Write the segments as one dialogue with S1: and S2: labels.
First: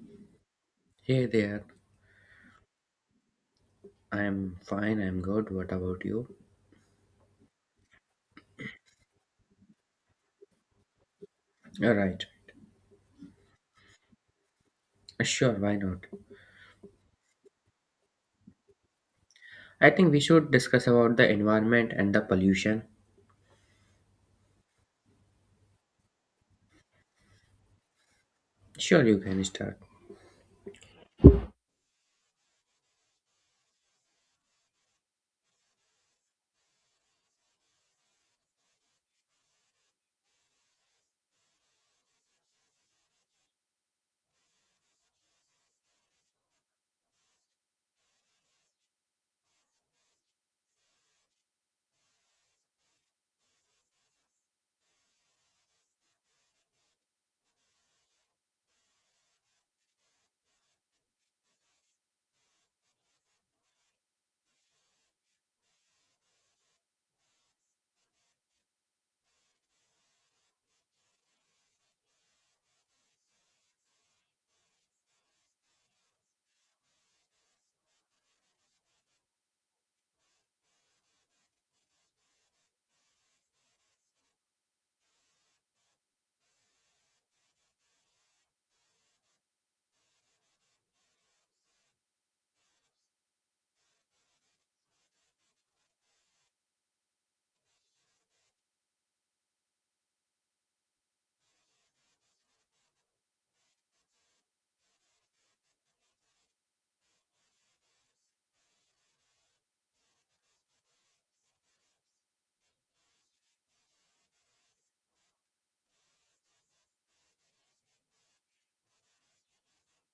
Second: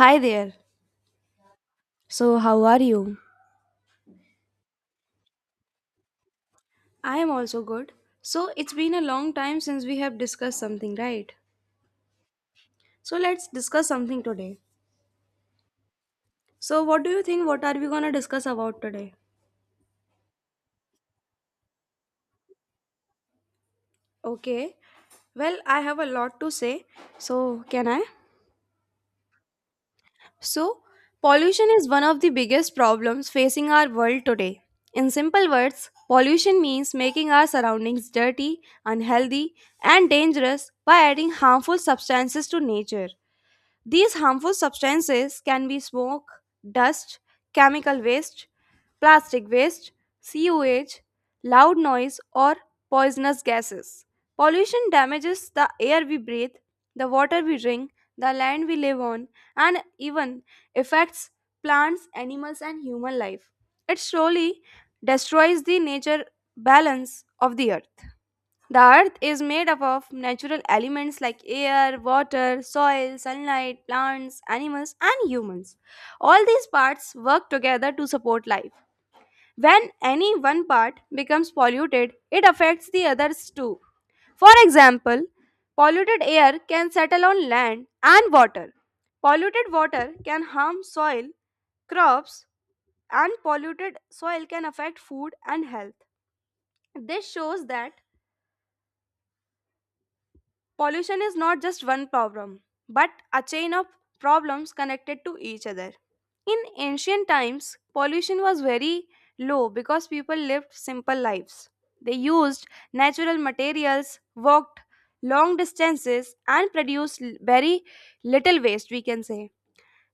S1: Hi there.
S2: Hey there,
S1: So, how are you?
S2: I'm fine, I'm good. What about you?
S1: I am also good. So, it's been a long time since we have discussed something, right?
S2: All right,
S1: So, let's discuss something today.
S2: sure, why not?
S1: So, what do you think? What are we gonna discuss about today?
S2: I think we should discuss about the environment and the pollution.
S1: Okay. Well, I have a lot to say. So, can I?
S2: Sure, you can start.
S1: So, pollution is one of the biggest problems facing our world today. In simple words, pollution means making our surroundings dirty, unhealthy, and dangerous by adding harmful substances to nature. These harmful substances can be smoke, dust, chemical waste, plastic waste, sewage, loud noise, or poisonous gases. Pollution damages the air we breathe, the water we drink, the land we live on, and even affects plants, animals, and human life. It slowly destroys the nature balance of the earth. The earth is made up of natural elements like air, water, soil, sunlight, plants, animals, and humans. All these parts work together to support life. When any one part becomes polluted, it affects the others too. For example, polluted air can settle on land and water. Polluted water can harm soil, crops, and polluted soil can affect food and health. This shows that pollution is not just one problem, but a chain of problems connected to each other. In ancient times, pollution was very low because people lived simple lives. They used natural materials, walked long distances, and produced very little waste, we can say.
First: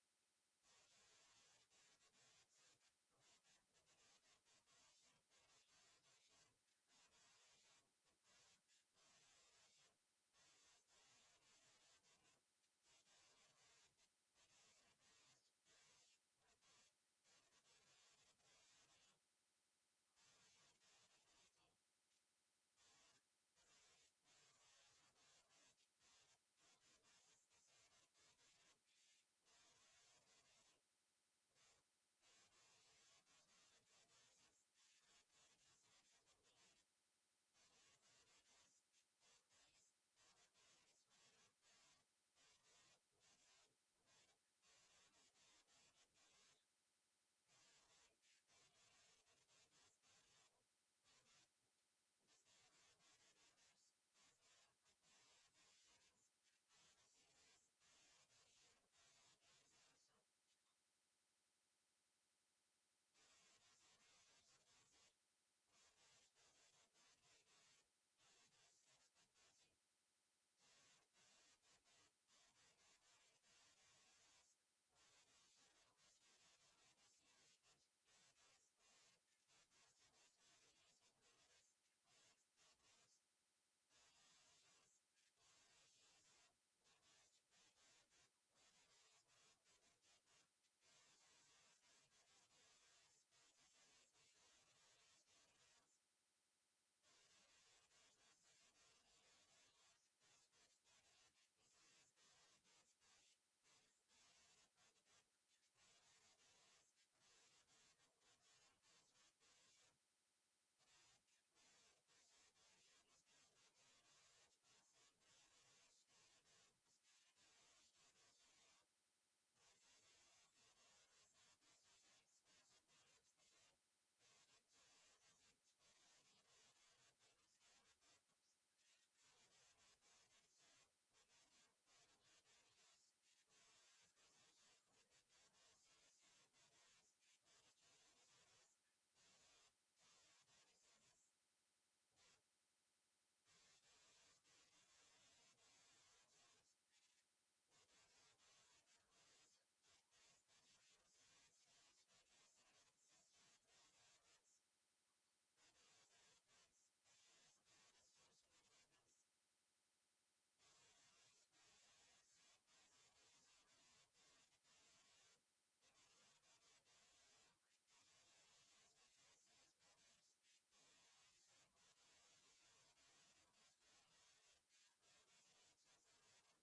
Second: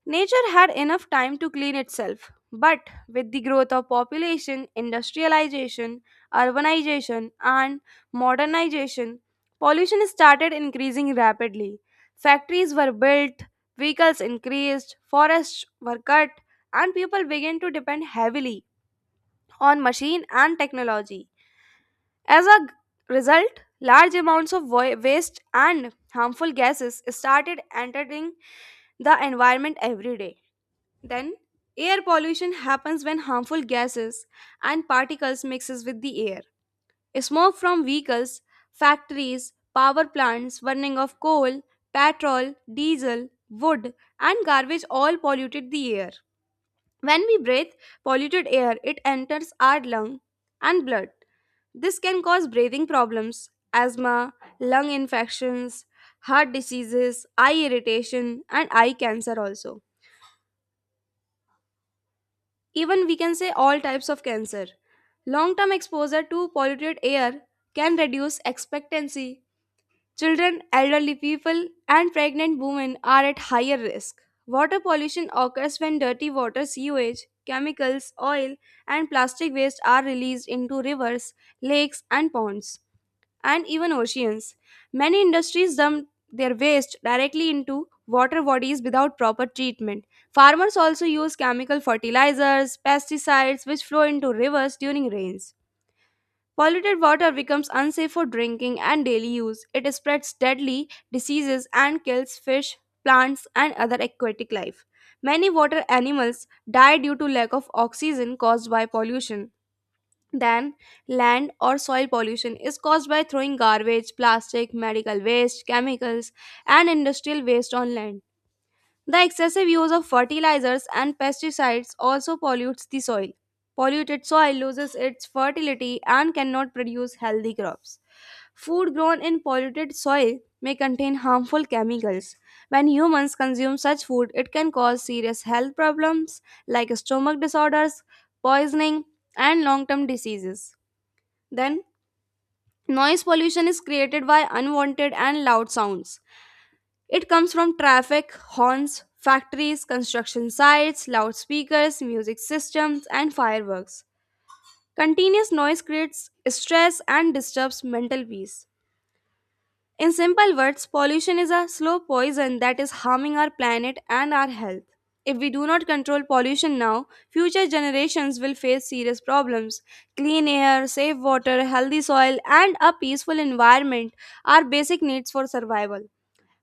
S1: Nature had enough time to clean itself, but with the growth of population, industrialization, urbanization, and modernization, pollution started increasing rapidly. Factories were built, vehicles increased, forests were cut, and people began to depend heavily on machine and technology. As a result, large amounts of waste and harmful gases started entering the environment every day. Then, air pollution happens when harmful gases and particles mixes with the air. Smoke from vehicles, factories, power plants, burning of coal, petrol, diesel, wood, and garbage all polluted the air. When we breathe polluted air, it enters our lung and blood. This can cause breathing problems, asthma, lung infections, heart diseases, eye irritation, and eye cancer also. Even we can say all types of cancer. Long term exposure to polluted air can reduce expectancy. Children, elderly people, and pregnant women are at higher risk. Water pollution occurs when dirty water, sewage, chemicals, oil, and plastic waste are released into rivers, lakes, and ponds and even oceans. Many industries dump their waste directly into water bodies without proper treatment. Farmers also use chemical fertilizers, pesticides, which flow into rivers during rains. Polluted water becomes unsafe for drinking and daily use. It spreads deadly diseases and kills fish, plants, and other aquatic life. Many water animals die due to lack of oxygen caused by pollution. Than land or soil pollution is caused by throwing garbage, plastic, medical waste, chemicals, and industrial waste on land. The excessive use of fertilizers and pesticides also pollutes the soil. Polluted soil loses its fertility and cannot produce healthy crops. Food grown in polluted soil may contain harmful chemicals. When humans consume such food, it can cause serious health problems like stomach disorders, poisoning, and long term diseases. Then, noise pollution is created by unwanted and loud sounds. It comes from traffic, horns, factories, construction sites, loudspeakers, music systems, and fireworks. Continuous noise creates stress and disturbs mental peace. In simple words, pollution is a slow poison that is harming our planet and our health. If we do not control pollution now, future generations will face serious problems. Clean air, safe water, healthy soil, and a peaceful environment are basic needs for survival.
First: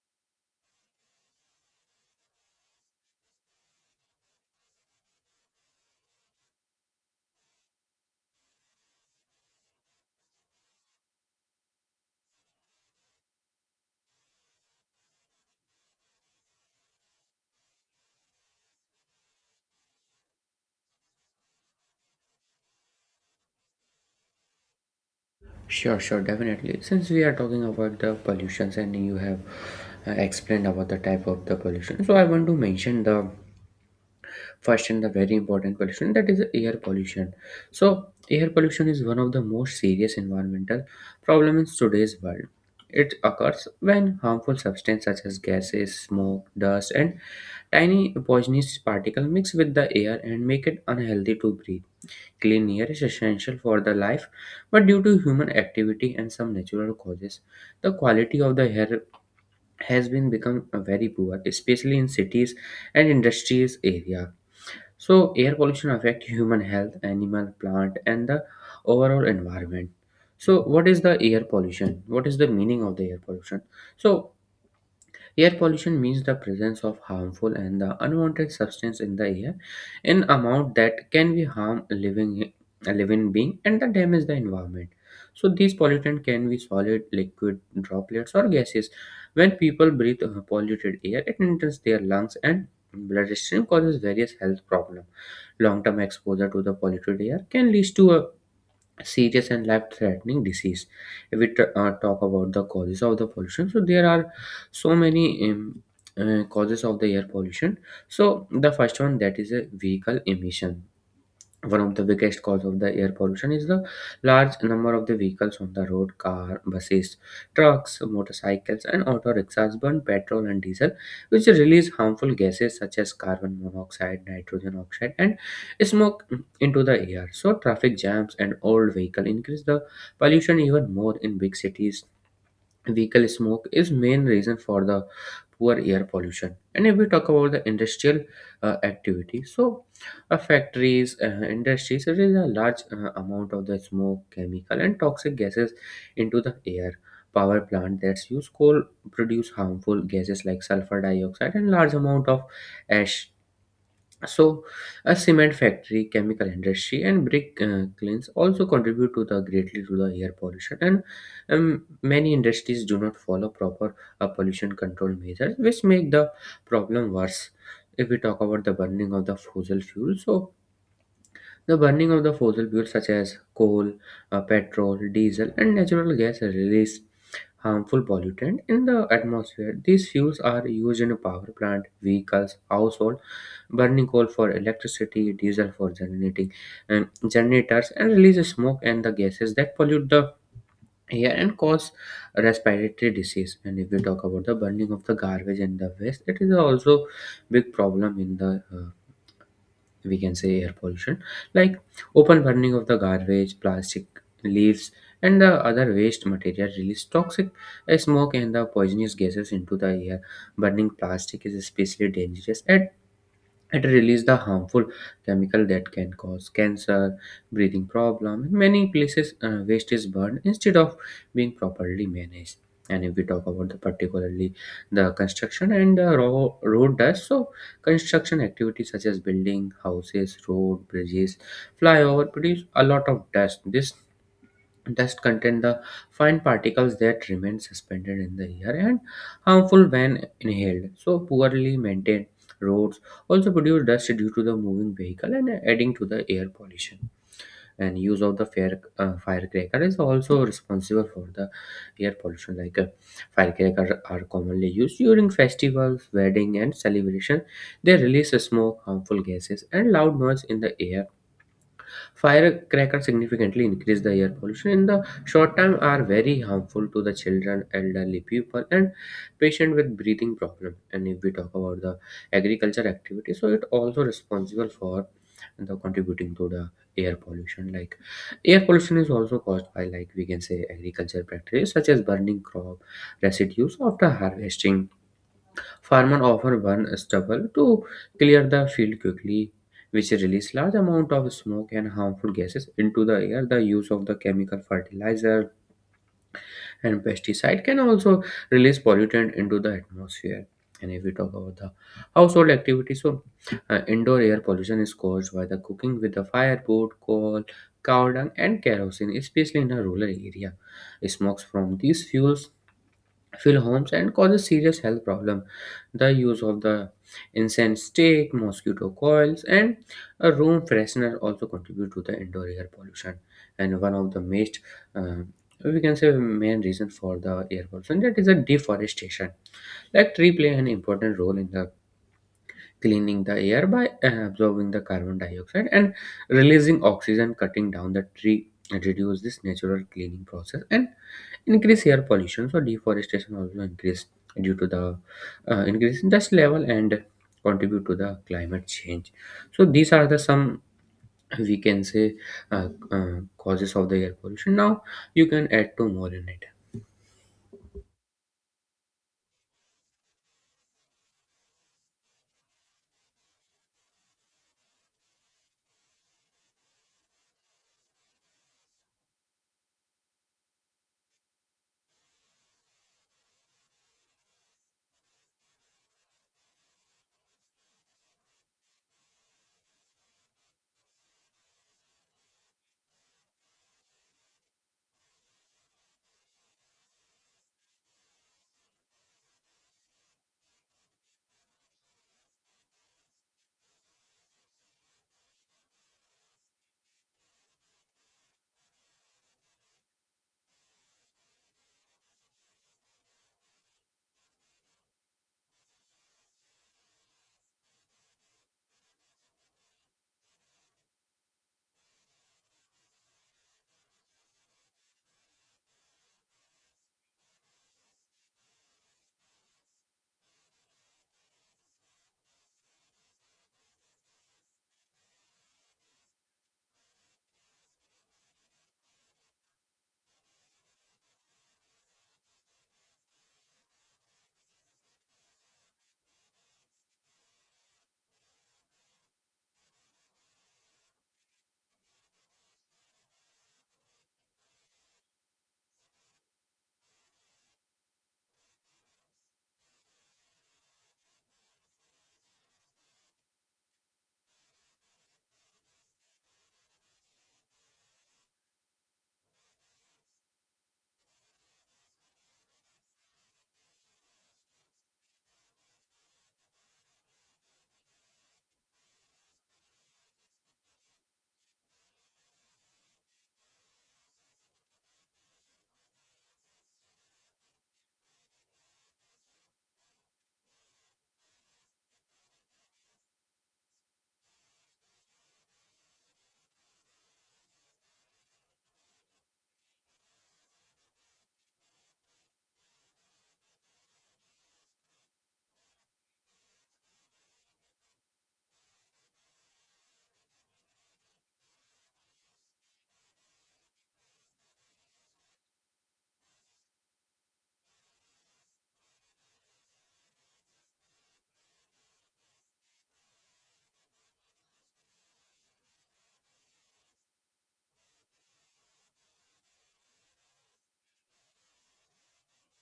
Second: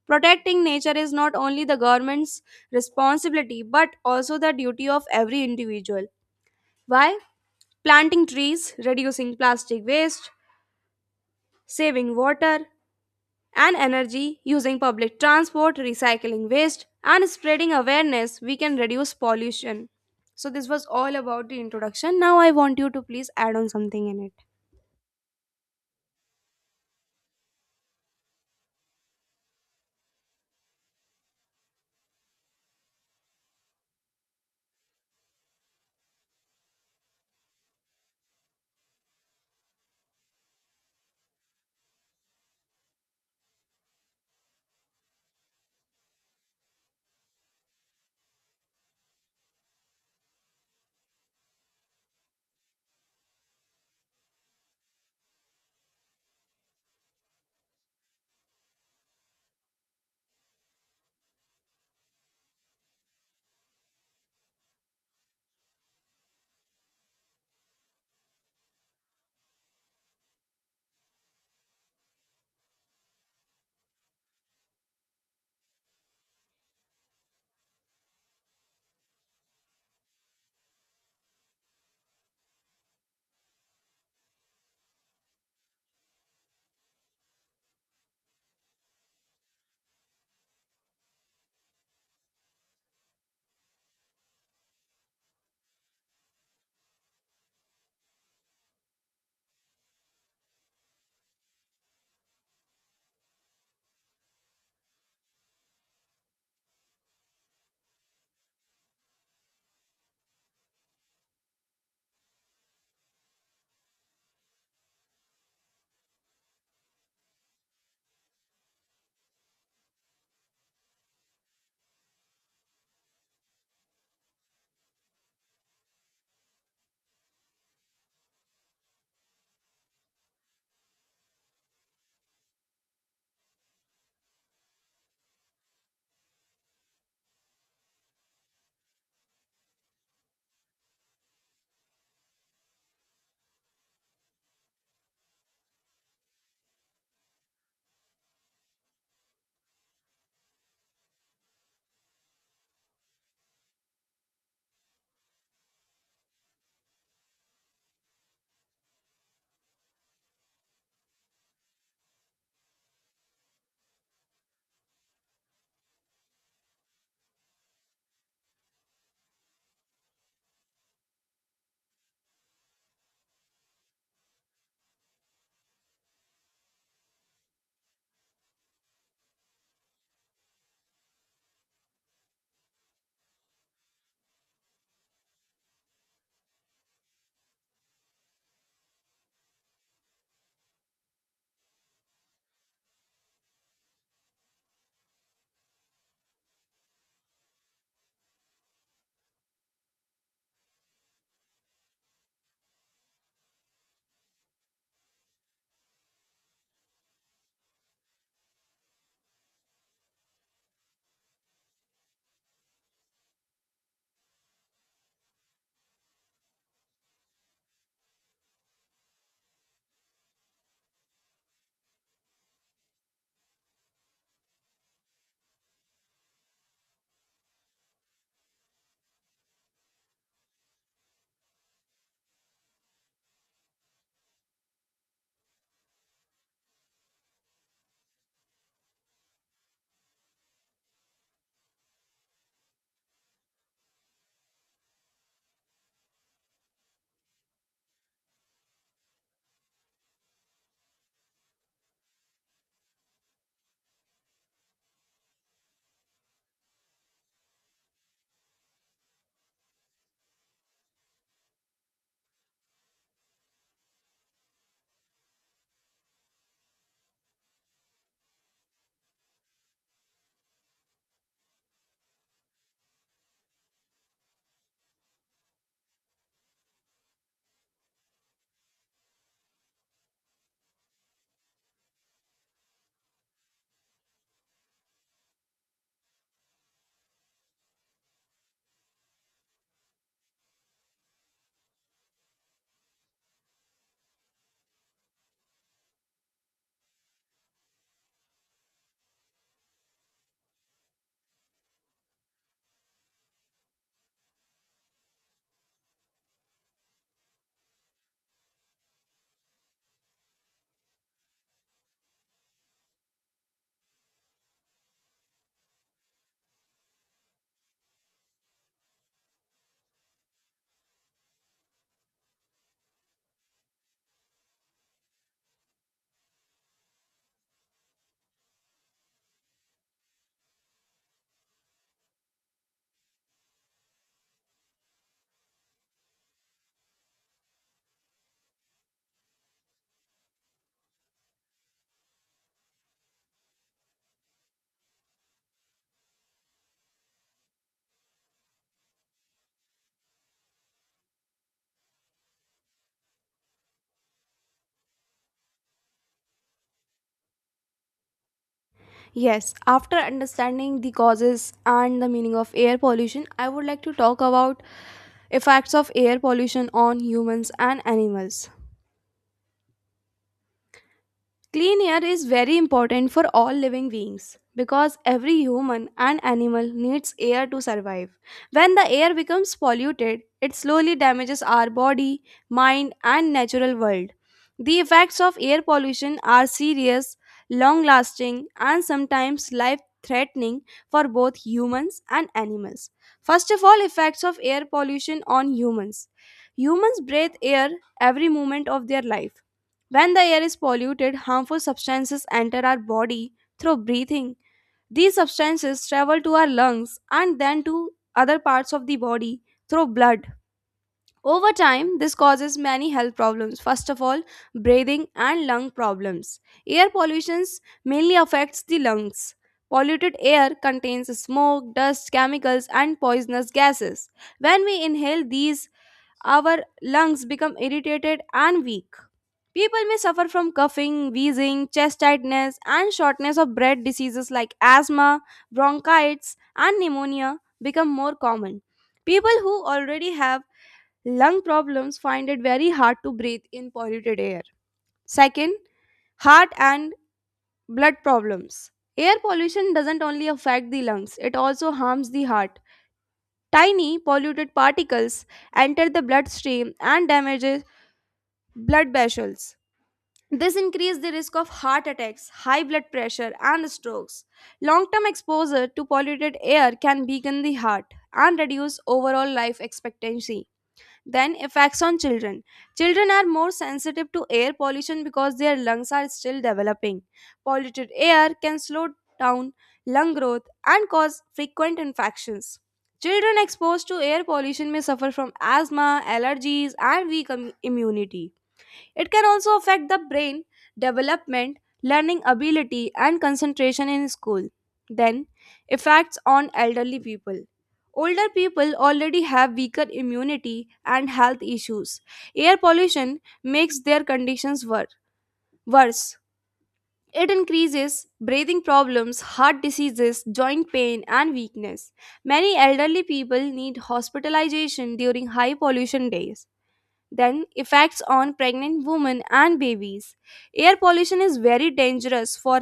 S1: Protecting nature is not only the government's responsibility but also the duty of every individual. Why? Planting trees, reducing plastic waste, saving water, and energy using public transport, recycling waste, and spreading awareness, we can reduce pollution. So, this was all about the introduction. Now, I want you to please add on something in it.
S2: Sure, sure, definitely. Since we are talking about the pollutions and you have explained about the type of the pollution, so I want to mention the first and the very important pollution, that is air pollution. So air pollution is one of the most serious environmental problem in today's world. It occurs when harmful substances such as gases, smoke, dust, and tiny poisonous particles mix with the air and make it unhealthy to breathe. Clean air is essential for the life, but due to human activity and some natural causes, the quality of the air has been become very poor, especially in cities and industries area. So air pollution affect human health, animal, plant, and the overall environment. So what is the air pollution? What is the meaning of the air pollution? So air pollution means the presence of harmful and the unwanted substance in the air in amount that can be harm a living being and the damage the environment. So these pollutant can be solid, liquid, droplets, or gases. When people breathe polluted air, it enters their lungs and bloodstream, causes various health problems. Long-term exposure to the polluted air can lead to a serious and life-threatening disease. If we talk about the causes of the pollution, so there are so many causes of the air pollution. So the first one, that is a vehicle emission. One of the biggest cause of the air pollution is the large number of the vehicles on the road. Car, buses, trucks, motorcycles, and auto rickshaws burn petrol and diesel, which release harmful gases such as carbon monoxide, nitrogen oxide, and smoke into the air. So traffic jams and old vehicle increase the pollution even more in big cities. Vehicle smoke is main reason for the poor air pollution. And if we talk about the industrial activity, so factories, industries, there is a large amount of the smoke, chemical, and toxic gases into the air. Power plant that's use coal produce harmful gases like sulfur dioxide and large amount of ash. So, a cement factory, chemical industry, and brick kilns also contribute to the greatly to the air pollution. And many industries do not follow proper pollution control measures, which make the problem worse. If we talk about the burning of the fossil fuel, so the burning of the fossil fuels such as coal, petrol, diesel, and natural gas release harmful pollutant in the atmosphere. These fuels are used in power plant, vehicles, household, burning coal for electricity, diesel for generating generators, and release smoke and the gases that pollute the air and cause respiratory disease. And if we talk about the burning of the garbage and the waste, it is also big problem in the, we can say, air pollution. Like open burning of the garbage, plastic, leaves, and the other waste material release toxic smoke and the poisonous gases into the air. Burning plastic is especially dangerous at it releases the harmful chemical that can cause cancer, breathing problem. In many places, waste is burned instead of being properly managed. And if we talk about the particularly the construction and the road dust, so construction activities such as building houses, road, bridges, flyover produce a lot of dust. This dust contain the fine particles that remain suspended in the air and harmful when inhaled. So, poorly maintained roads also produce dust due to the moving vehicle and adding to the air pollution. And use of the fire, firecracker is also responsible for the air pollution. Like firecrackers are commonly used during festivals, wedding, and celebration. They release smoke, harmful gases, and loud noise in the air. Firecrackers significantly increase the air pollution in the short time are very harmful to the children, elderly people, and patient with breathing problem. And if we talk about the agriculture activity, so it also responsible for the contributing to the air pollution. Like air pollution is also caused by, like we can say, agriculture practices such as burning crop residues after harvesting. Farmers often burn stubble to clear the field quickly, which release large amount of smoke and harmful gases into the air. The use of the chemical fertilizer and pesticide can also release pollutant into the atmosphere. And if we talk about the household activities, so indoor air pollution is caused by the cooking with the firewood, coal, cow dung, and kerosene, especially in a rural area. Smokes from these fuels fill homes and causes serious health problem. The use of the incense stick, mosquito coils, and a room freshener also contribute to the indoor air pollution. And one of the most, uh, we can say, main reason for the air pollution, that is a deforestation. Like tree play an important role in the cleaning the air by absorbing the carbon dioxide and releasing oxygen. Cutting down the tree and reduce this natural cleaning process and increase air pollution. So deforestation also increase due to the increase in dust level and contribute to the climate change. So these are the some, we can say, causes of the air pollution. Now you can add two more in it.
S1: Yes, after understanding the causes and the meaning of air pollution, I would like to talk about effects of air pollution on humans and animals. Clean air is very important for all living beings because every human and animal needs air to survive. When the air becomes polluted, it slowly damages our body, mind, and natural world. The effects of air pollution are serious, long lasting, and sometimes life threatening for both humans and animals. First of all, effects of air pollution on humans. Humans breathe air every moment of their life. When the air is polluted, harmful substances enter our body through breathing. These substances travel to our lungs and then to other parts of the body through blood. Over time, this causes many health problems. First of all, breathing and lung problems. Air pollution mainly affects the lungs. Polluted air contains smoke, dust, chemicals, and poisonous gases. When we inhale these, our lungs become irritated and weak. People may suffer from coughing, wheezing, chest tightness, and shortness of breath. Diseases like asthma, bronchitis, and pneumonia become more common. People who already have lung problems find it very hard to breathe in polluted air. Second, heart and blood problems. Air pollution doesn't only affect the lungs, it also harms the heart. Tiny polluted particles enter the bloodstream and damages blood vessels. This increases the risk of heart attacks, high blood pressure, and strokes. Long term exposure to polluted air can weaken the heart and reduce overall life expectancy. Then, effects on children. Children are more sensitive to air pollution because their lungs are still developing. Polluted air can slow down lung growth and cause frequent infections. Children exposed to air pollution may suffer from asthma, allergies, and weak immunity. It can also affect the brain development, learning ability, and concentration in school. Then, effects on elderly people. Older people already have weaker immunity and health issues. Air pollution makes their conditions worse. It increases breathing problems, heart diseases, joint pain, and weakness. Many elderly people need hospitalization during high pollution days. Then, effects on pregnant women and babies. Air pollution is very dangerous for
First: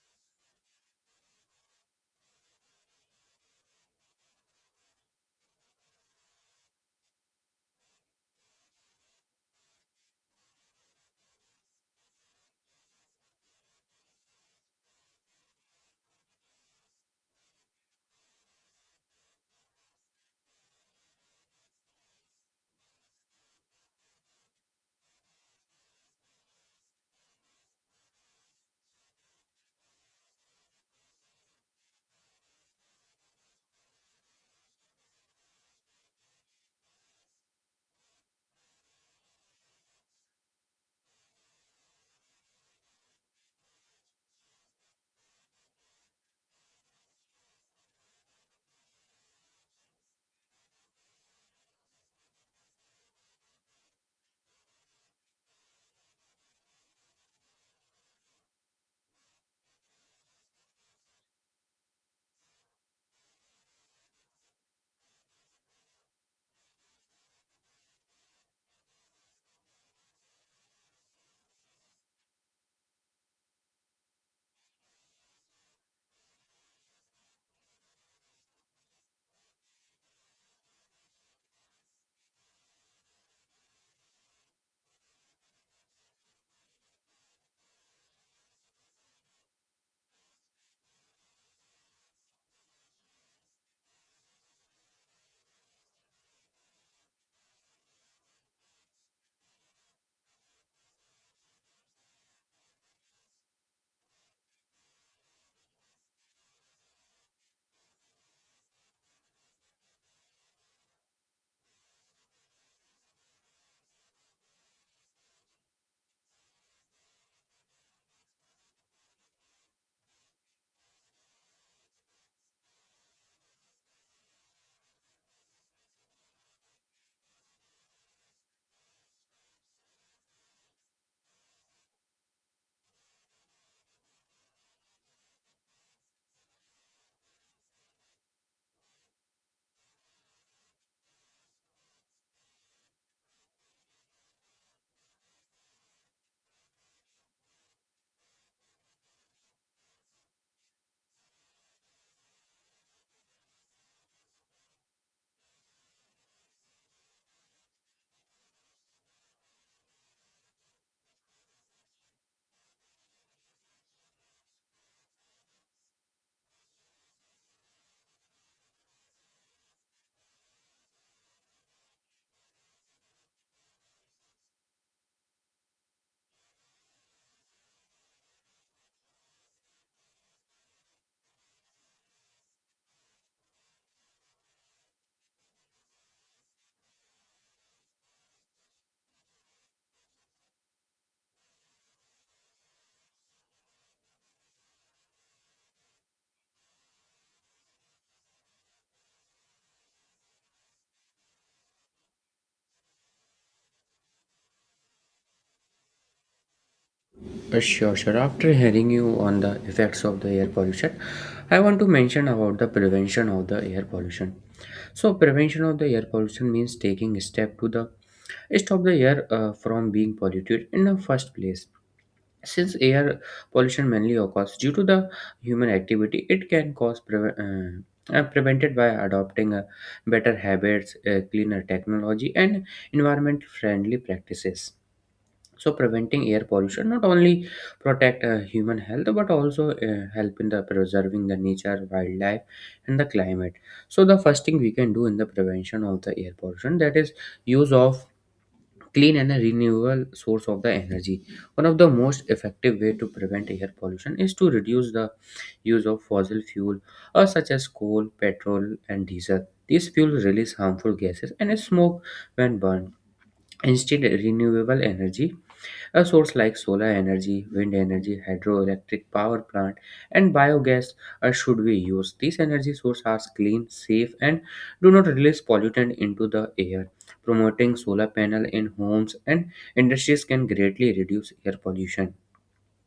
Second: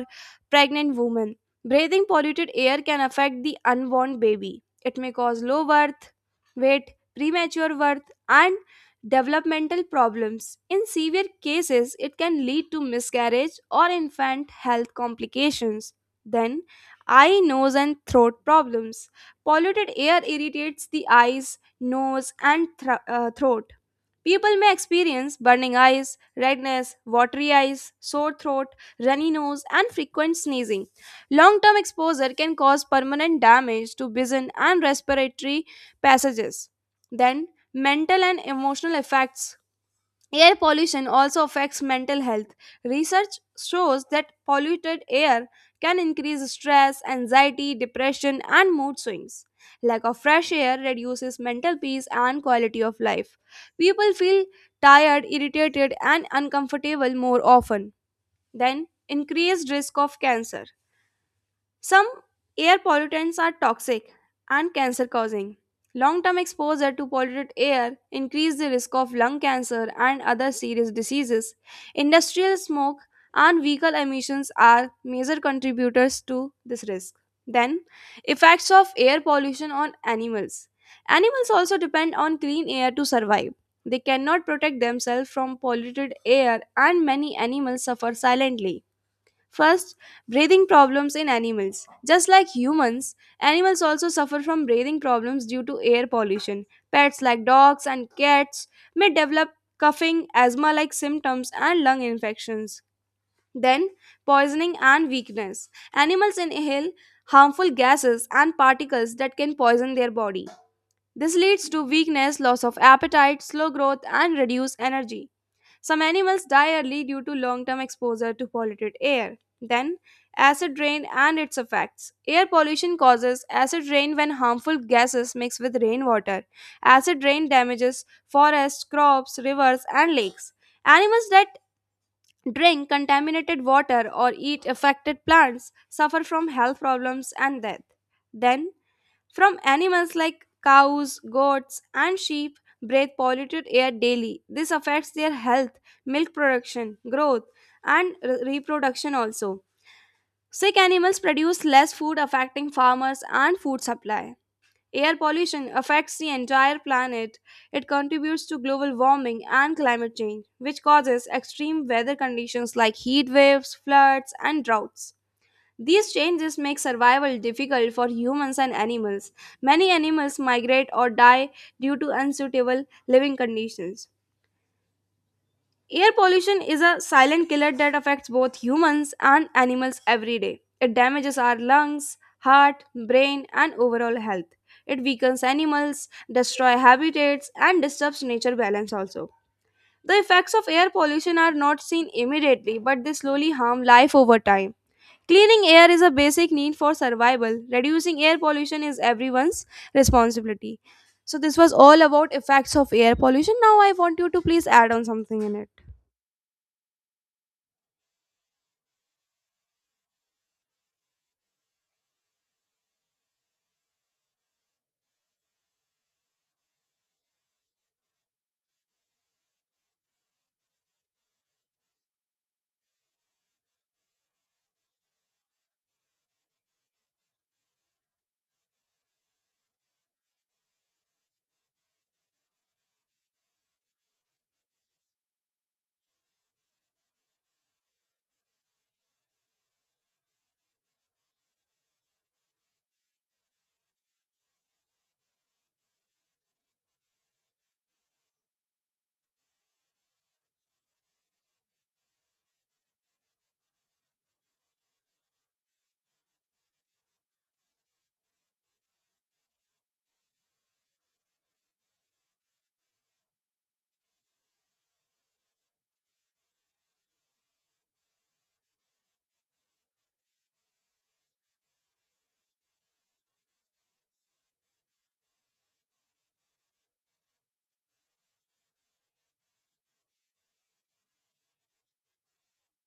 S1: pregnant women. Breathing polluted air can affect the unborn baby. It may cause low birth, weight, premature birth, and developmental problems. In severe cases, it can lead to miscarriage or infant health complications. Then, eye, nose, and throat problems. Polluted air irritates the eyes, nose, and throat. People may experience burning eyes, redness, watery eyes, sore throat, runny nose, and frequent sneezing. Long term exposure can cause permanent damage to vision and respiratory passages. Then, mental and emotional effects. Air pollution also affects mental health. Research shows that polluted air can increase stress, anxiety, depression, and mood swings. Lack of fresh air reduces mental peace and quality of life. People feel tired, irritated, and uncomfortable more often. Then, increased risk of cancer. Some air pollutants are toxic and cancer causing. Long term exposure to polluted air increase the risk of lung cancer and other serious diseases. Industrial smoke and vehicle emissions are major contributors to this risk. Then, effects of air pollution on animals. Animals also depend on clean air to survive. They cannot protect themselves from polluted air, and many animals suffer silently. First, breathing problems in animals. Just like humans, animals also suffer from breathing problems due to air pollution. Pets like dogs and cats may develop coughing, asthma like symptoms, and lung infections. Then, poisoning and weakness. Animals inhale harmful gases and particles that can poison their body. This leads to weakness, loss of appetite, slow growth, and reduced energy. Some animals die early due to long term exposure to polluted air. Then, acid rain and its effects. Air pollution causes acid rain when harmful gases mix with rainwater. Acid rain damages forests, crops, rivers, and lakes. Animals that drink contaminated water or eat affected plants suffer from health problems and death. Then, from animals like cows, goats, and sheep breathe polluted air daily. This affects their health, milk production, growth, and reproduction also. Sick animals produce less food, affecting farmers and food supply. Air pollution affects the entire planet. It contributes to global warming and climate change, which causes extreme weather conditions like heat waves, floods, and droughts. These changes make survival difficult for humans and animals. Many animals migrate or die due to unsuitable living conditions. Air pollution is a silent killer that affects both humans and animals every day. It damages our lungs, heart, brain, and overall health. It weakens animals, destroys habitats, and disturbs nature balance also. The effects of air pollution are not seen immediately, but they slowly harm life over time. Cleaning air is a basic need for survival. Reducing air pollution is everyone's responsibility. So, this was all about effects of air pollution. Now, I want you to please add on something in it.
S2: Sure, sure. After hearing you on the effects of the air pollution, I want to mention about the prevention of the air pollution. So, prevention of the air pollution means taking step to the stop the air from being polluted in the first place. Since air pollution mainly occurs due to the human activity, it can cause prevented by adopting better habits, cleaner technology, and environment friendly practices. So preventing air pollution not only protect human health but also help in the preserving the nature, wildlife, and the climate. So the first thing we can do in the prevention of the air pollution, that is use of clean and renewable source of the energy. One of the most effective way to prevent air pollution is to reduce the use of fossil fuel such as coal, petrol, and diesel. These fuels release harmful gases and smoke when burned. Instead, renewable energy a source like solar energy, wind energy, hydroelectric power plant, and biogas should be used. These energy sources are clean, safe, and do not release pollutant into the air. Promoting solar panel in homes and industries can greatly reduce air pollution.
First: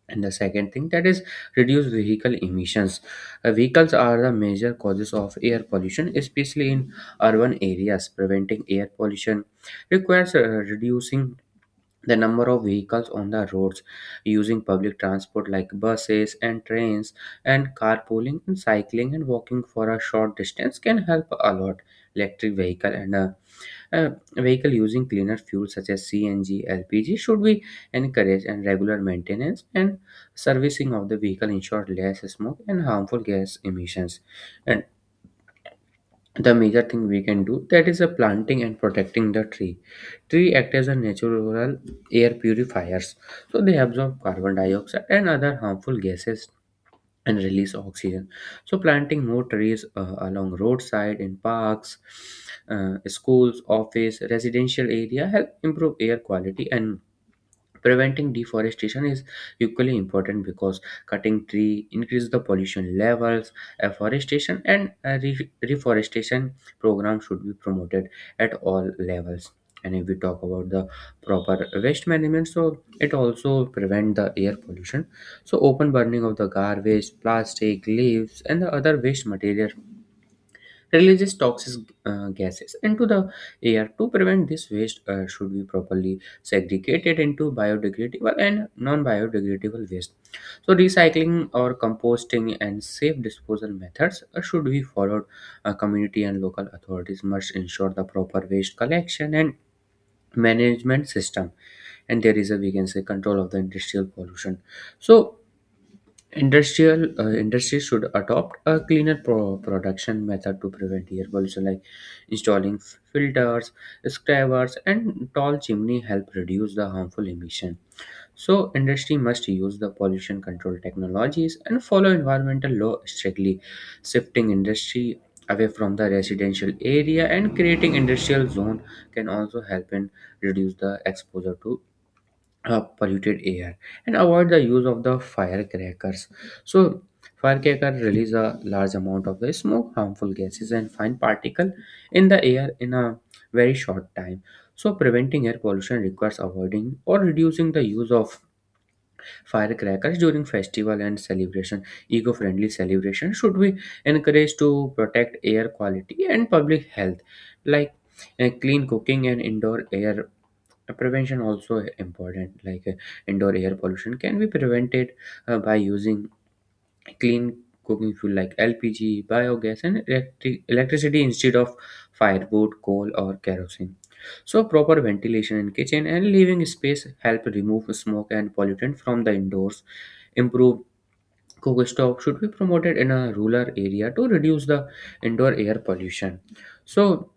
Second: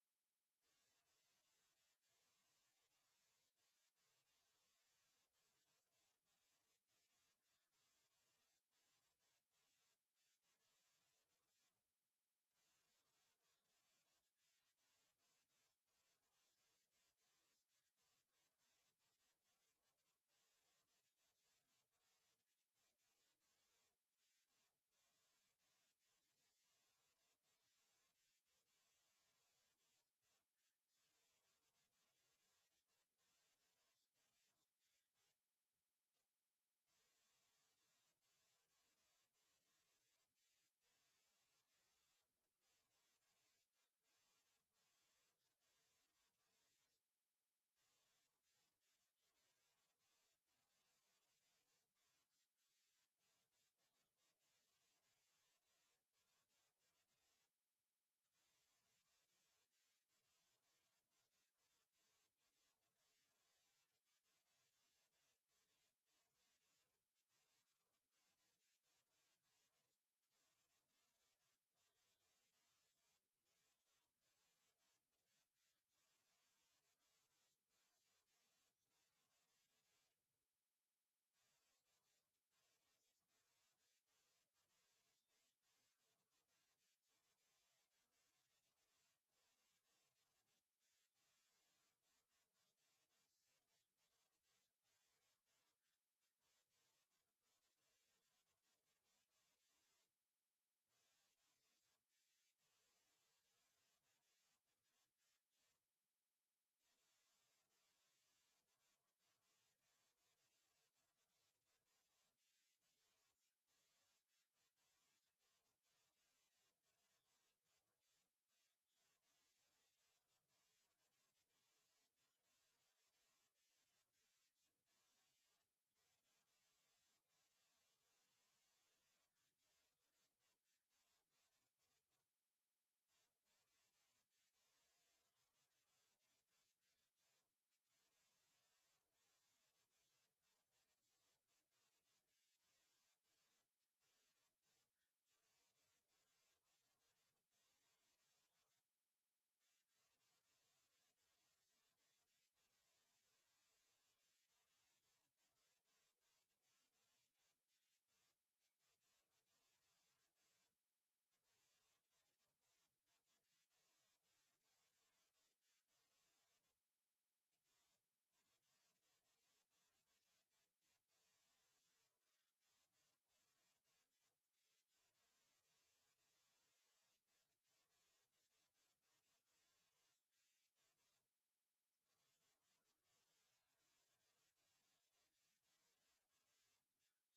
S2: And the second thing, that is reduce vehicle emissions. Vehicles are the major causes of air pollution, especially in urban areas. Preventing air pollution requires reducing the number of vehicles on the roads, using public transport like buses and trains, and carpooling and cycling and walking for a short distance can help a lot. Electric vehicle and a vehicle using cleaner fuel such as CNG, LPG should be encouraged, and regular maintenance and servicing of the vehicle ensure less smoke and harmful gas emissions. And the major thing we can do, that is a planting and protecting the tree. Tree act as a natural air purifiers. So they absorb carbon dioxide and other harmful gases and release oxygen. So planting more trees along roadside, in parks, schools, office, residential area help improve air quality. And preventing deforestation is equally important because cutting tree increase the pollution levels. Afforestation and reforestation program should be promoted at all levels. And if we talk about the proper waste management, so it also prevent the air pollution. So open burning of the garbage, plastic, leaves, and the other waste material releases toxic gases into the air. To prevent this, waste should be properly segregated into biodegradable and non-biodegradable waste. So, recycling or composting and safe disposal methods should be followed. Community and local authorities must ensure the proper waste collection and management system, and there is a, we can say, control of the industrial pollution. So industrial industry should adopt a cleaner production method to prevent air pollution, like installing filters, scrubbers, and tall chimney help reduce the harmful emission. So industry must use the pollution control technologies and follow environmental law strictly. Shifting industry away from the residential area and creating industrial zone can also help in reduce the exposure to polluted air. And avoid the use of the firecrackers. So firecracker release a large amount of the smoke, harmful gases, and fine particle in the air in a very short time. So preventing air pollution requires avoiding or reducing the use of firecrackers during festival and celebration. Eco-friendly celebration should be encouraged to protect air quality and public health. Like, clean cooking and indoor air prevention also important. Like, indoor air pollution can be prevented by using clean cooking fuel like LPG, biogas, and electricity instead of firewood, coal, or kerosene. So proper ventilation in kitchen and living space help remove smoke and pollutant from the indoors. Improve cook stove should be promoted in a rural area to reduce the indoor air pollution. So,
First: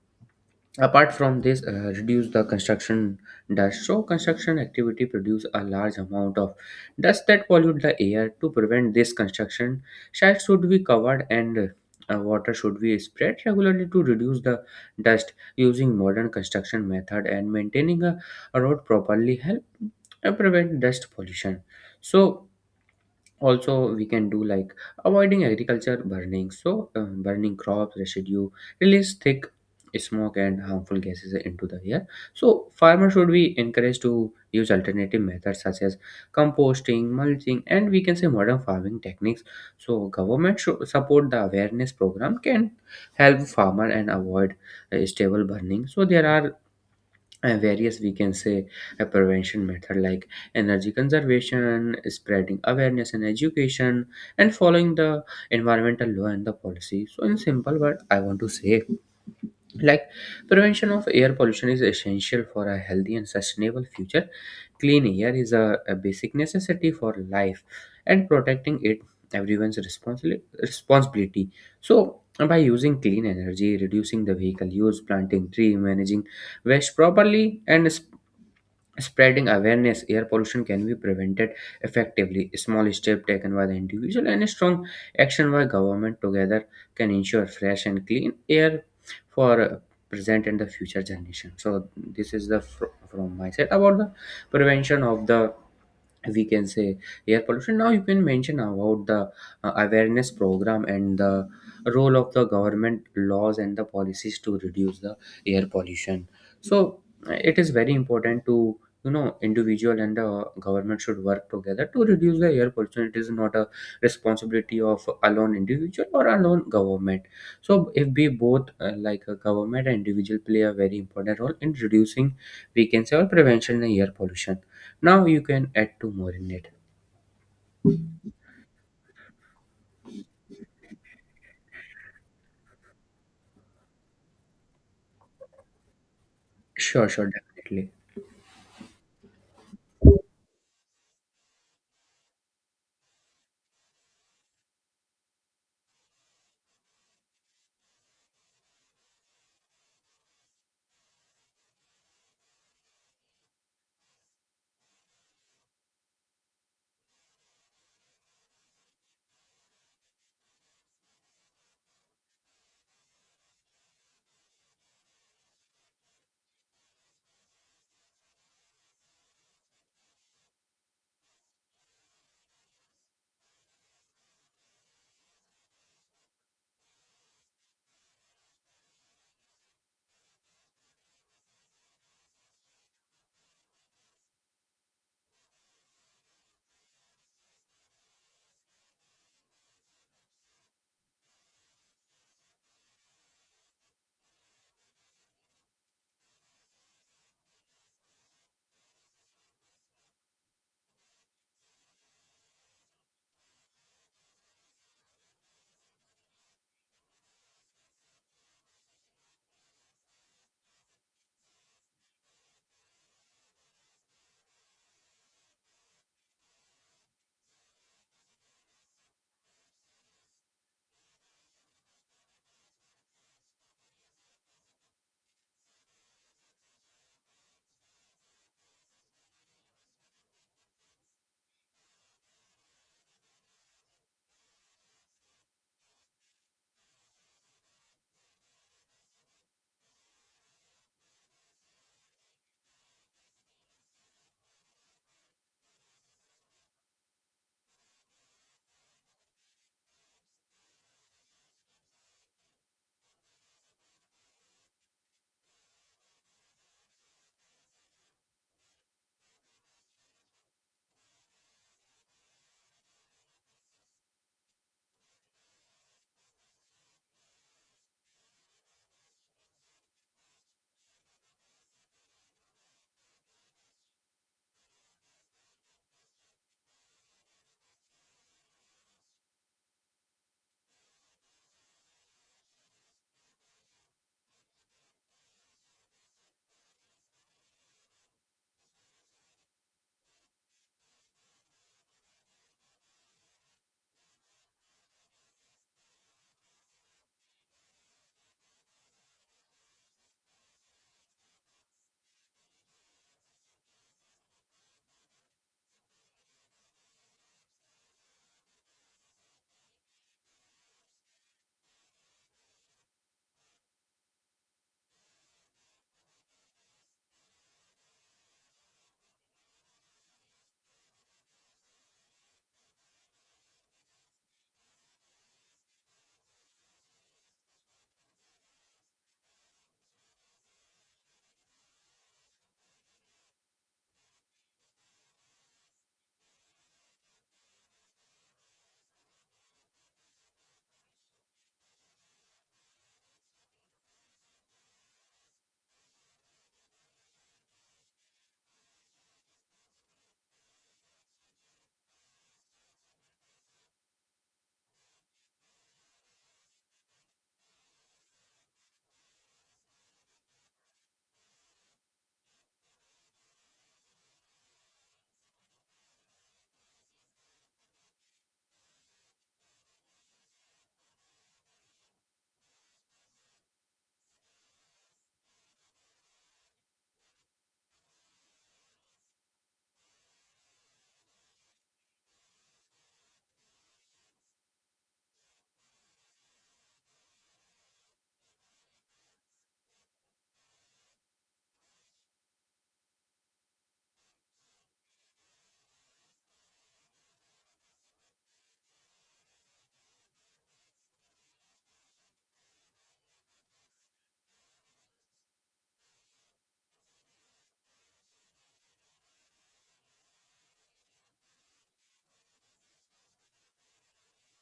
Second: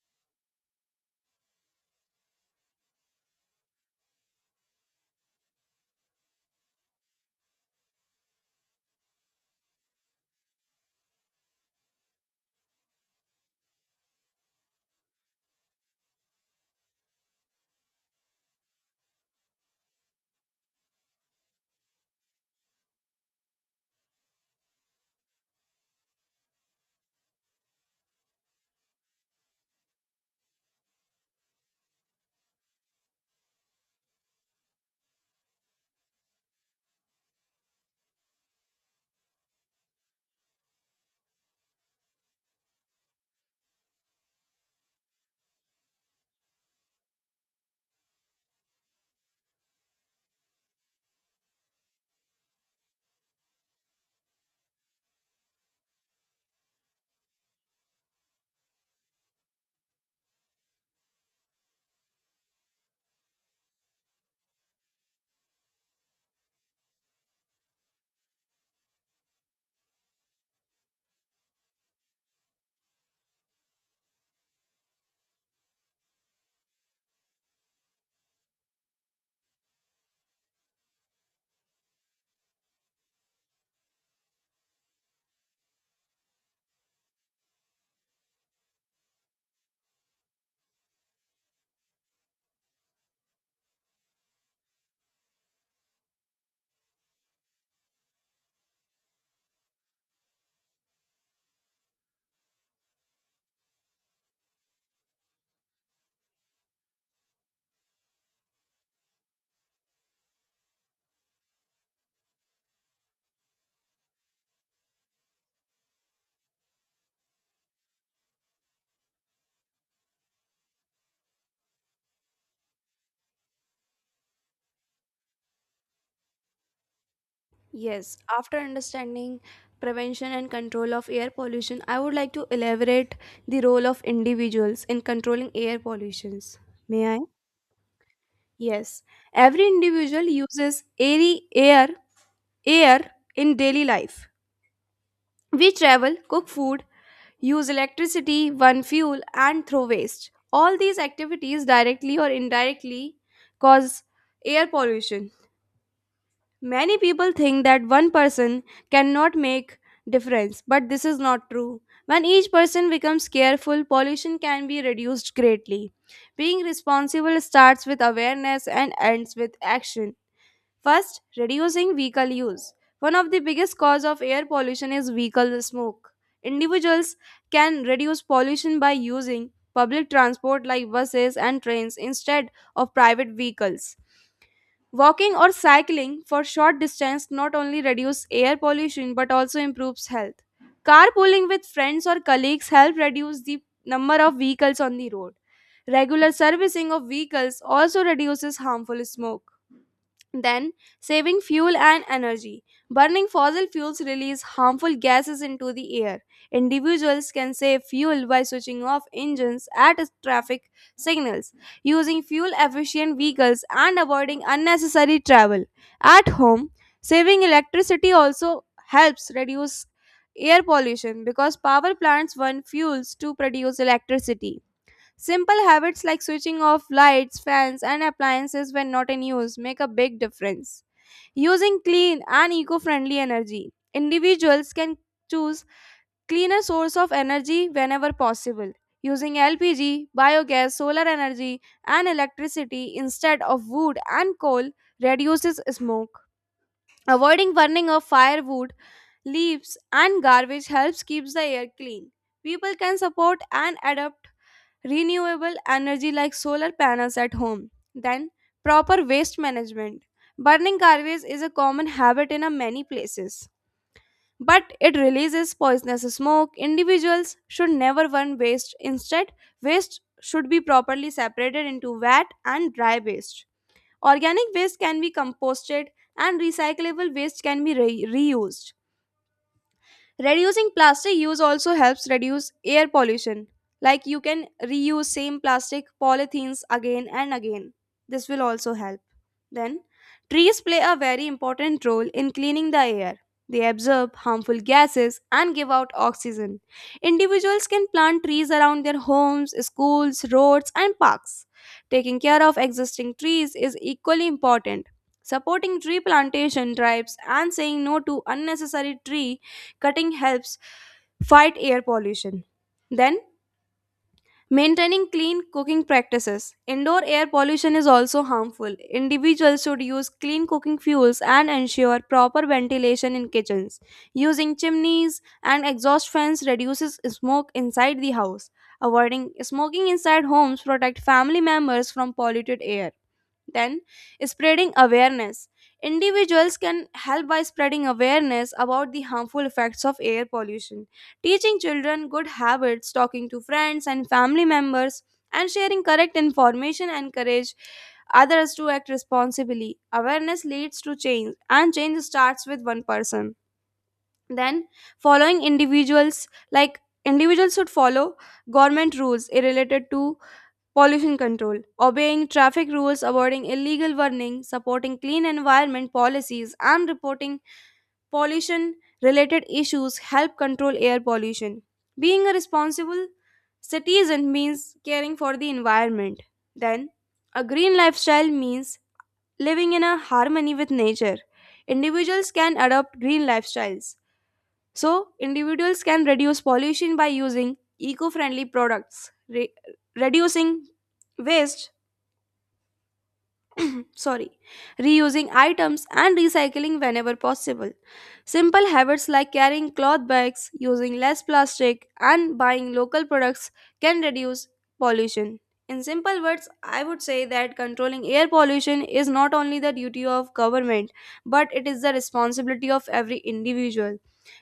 S2: apart from this, reduce the construction dust. So, construction activity produce a large amount of dust that pollute the air. To prevent this construction, sites should be covered and water should be spread regularly to reduce the dust. Using modern construction method and maintaining a road properly help prevent dust pollution. So, also we can do like avoiding agriculture burning. So burning crops residue release thick smoke and harmful gases into the air. So farmers should be encouraged to use alternative methods such as composting, mulching, and, we can say, modern farming techniques. So government should support the awareness program, can help farmer and avoid stable burning. So there are various, we can say, a prevention method like energy conservation, spreading awareness and education, and following the environmental law and the policy. So, in simple word, I want to say, like, prevention of air pollution is essential for a healthy and sustainable future. Clean air is a basic necessity for life, and protecting it everyone's responsibility. So by using clean energy, reducing the vehicle use, planting tree, managing waste properly, and spreading awareness, air pollution can be prevented effectively. A small step taken by the individual and a strong action by government together can ensure fresh and clean air for present and the future generation. So this is the from my side about the prevention of the, we can say, air pollution. Now you can mention about the awareness program and the role of the government laws and the policies to reduce the air pollution. So it is very important to, you know, individual and the government should work together to reduce the air pollution. It is not a responsibility of alone individual or alone government. So if we both like a government and individual play a very important role in reducing, we can say, or prevention in air pollution. Now you can add two more in it.
S1: Yes, after understanding prevention and control of air pollution, I would like to elaborate the role of individuals in controlling air pollutions.
S2: Sure,
S1: May I?
S2: sure, definitely.
S1: Yes. Every individual uses air in daily life. We travel, cook food, use electricity, burn fuel, and throw waste. All these activities directly or indirectly cause air pollution. Many people think that one person cannot make difference, but this is not true. When each person becomes careful, pollution can be reduced greatly. Being responsible starts with awareness and ends with action. First, reducing vehicle use. One of the biggest cause of air pollution is vehicle smoke. Individuals can reduce pollution by using public transport like buses and trains instead of private vehicles. Walking or cycling for short distance not only reduces air pollution but also improves health. Carpooling with friends or colleagues help reduce the number of vehicles on the road. Regular servicing of vehicles also reduces harmful smoke. Then, saving fuel and energy. Burning fossil fuels release harmful gases into the air. Individuals can save fuel by switching off engines at traffic signals, using fuel efficient vehicles, and avoiding unnecessary travel. At home, saving electricity also helps reduce air pollution because power plants burn fuels to produce electricity. Simple habits like switching off lights, fans, and appliances when not in use make a big difference. Using clean and eco friendly energy, individuals can choose cleaner source of energy whenever possible. Using LPG, biogas, solar energy, and electricity instead of wood and coal reduces smoke. Avoiding burning of firewood, leaves, and garbage helps keeps the air clean. People can support and adapt renewable energy like solar panels at home. Then, proper waste management. Burning garbage is a common habit in a many places, but it releases poisonous smoke. Individuals should never burn waste. Instead, waste should be properly separated into wet and dry waste. Organic waste can be composted and recyclable waste can be reused. Reducing plastic use also helps reduce air pollution. Like you can reuse same plastic polythenes again and again. This will also help. Then, trees play a very important role in cleaning the air. They absorb harmful gases and give out oxygen. Individuals can plant trees around their homes, schools, roads, and parks. Taking care of existing trees is equally important. Supporting tree plantation drives and saying no to unnecessary tree cutting helps fight air pollution. Then, maintaining clean cooking practices. Indoor air pollution is also harmful. Individuals should use clean cooking fuels and ensure proper ventilation in kitchens. Using chimneys and exhaust fans reduces smoke inside the house. Avoiding smoking inside homes protect family members from polluted air. Then, spreading awareness. Individuals can help by spreading awareness about the harmful effects of air pollution, teaching children good habits, talking to friends and family members, and sharing correct information encourage others to act responsibly. Awareness leads to change, and change starts with one person. Then, following individuals like individuals should follow government rules related to pollution control, obeying traffic rules, avoiding illegal burning, supporting clean environment policies, and reporting pollution related issues help control air pollution. Being a responsible citizen means caring for the environment. Then, a green lifestyle means living in a harmony with nature. Individuals can adopt green lifestyles. So, individuals can reduce pollution by using eco-friendly products, re- reducing waste sorry, reusing items and recycling whenever possible. Simple habits like carrying cloth bags, using less plastic, and buying local products can reduce pollution. In simple words, I would say that controlling air pollution is not only the duty of government, but it is the responsibility of every individual.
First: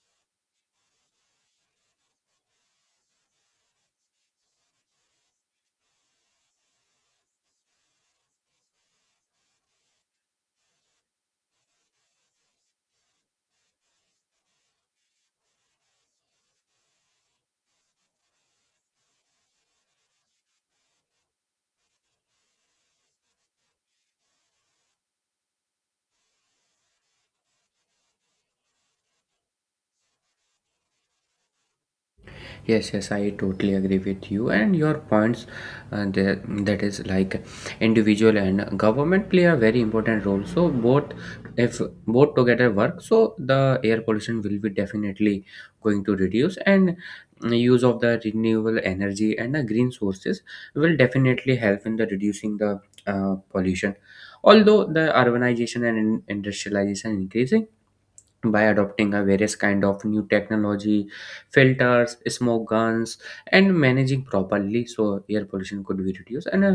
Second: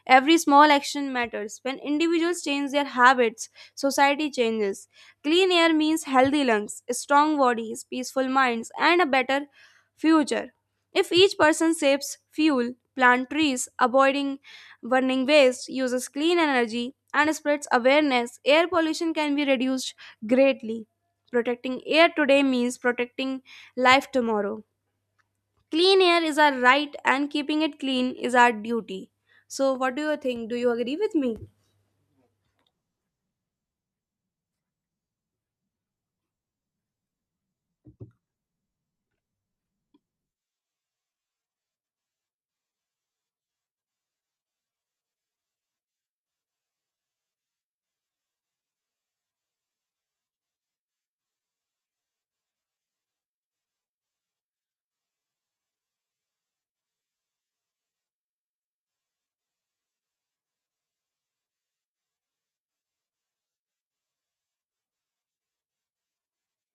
S1: Every small action matters. When individuals change their habits, society changes. Clean air means healthy lungs, strong bodies, peaceful minds, and a better future. If each person saves fuel, plants trees, avoiding burning waste, uses clean energy, and spreads awareness, air pollution can be reduced greatly. Protecting air today means protecting life tomorrow. Clean air is our right, and keeping it clean is our duty. So, what do you think? Do you agree with me?
S2: Yes, yes, I totally agree with you and your points. There, that is like individual and government play a very important role. So both, if both together work, so the air pollution will be definitely going to reduce, and use of the renewable energy and the green sources will definitely help in the reducing the pollution. Although the urbanization and industrialization increasing, by adopting a various kind of new technology, filters, smoke guns, and managing properly, so air pollution could be reduced. And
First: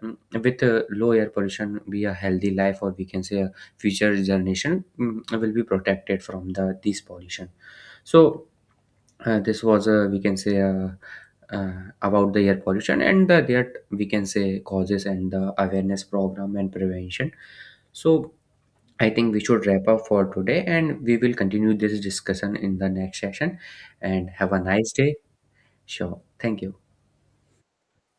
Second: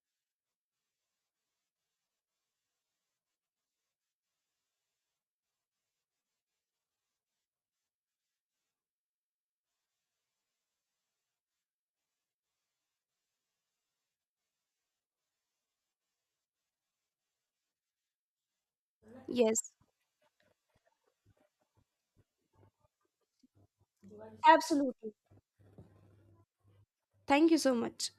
S2: mm, with low air pollution be a healthy life, or we can say a future generation will be protected from the this pollution. So this was, we can say, about the air pollution and the, that we can say, causes and the awareness program and prevention. So I think we should
S1: Yes.
S2: wrap up for today, and we will continue this discussion in the next session. And have a nice day. Sure. Thank you.
S1: Thank you so much.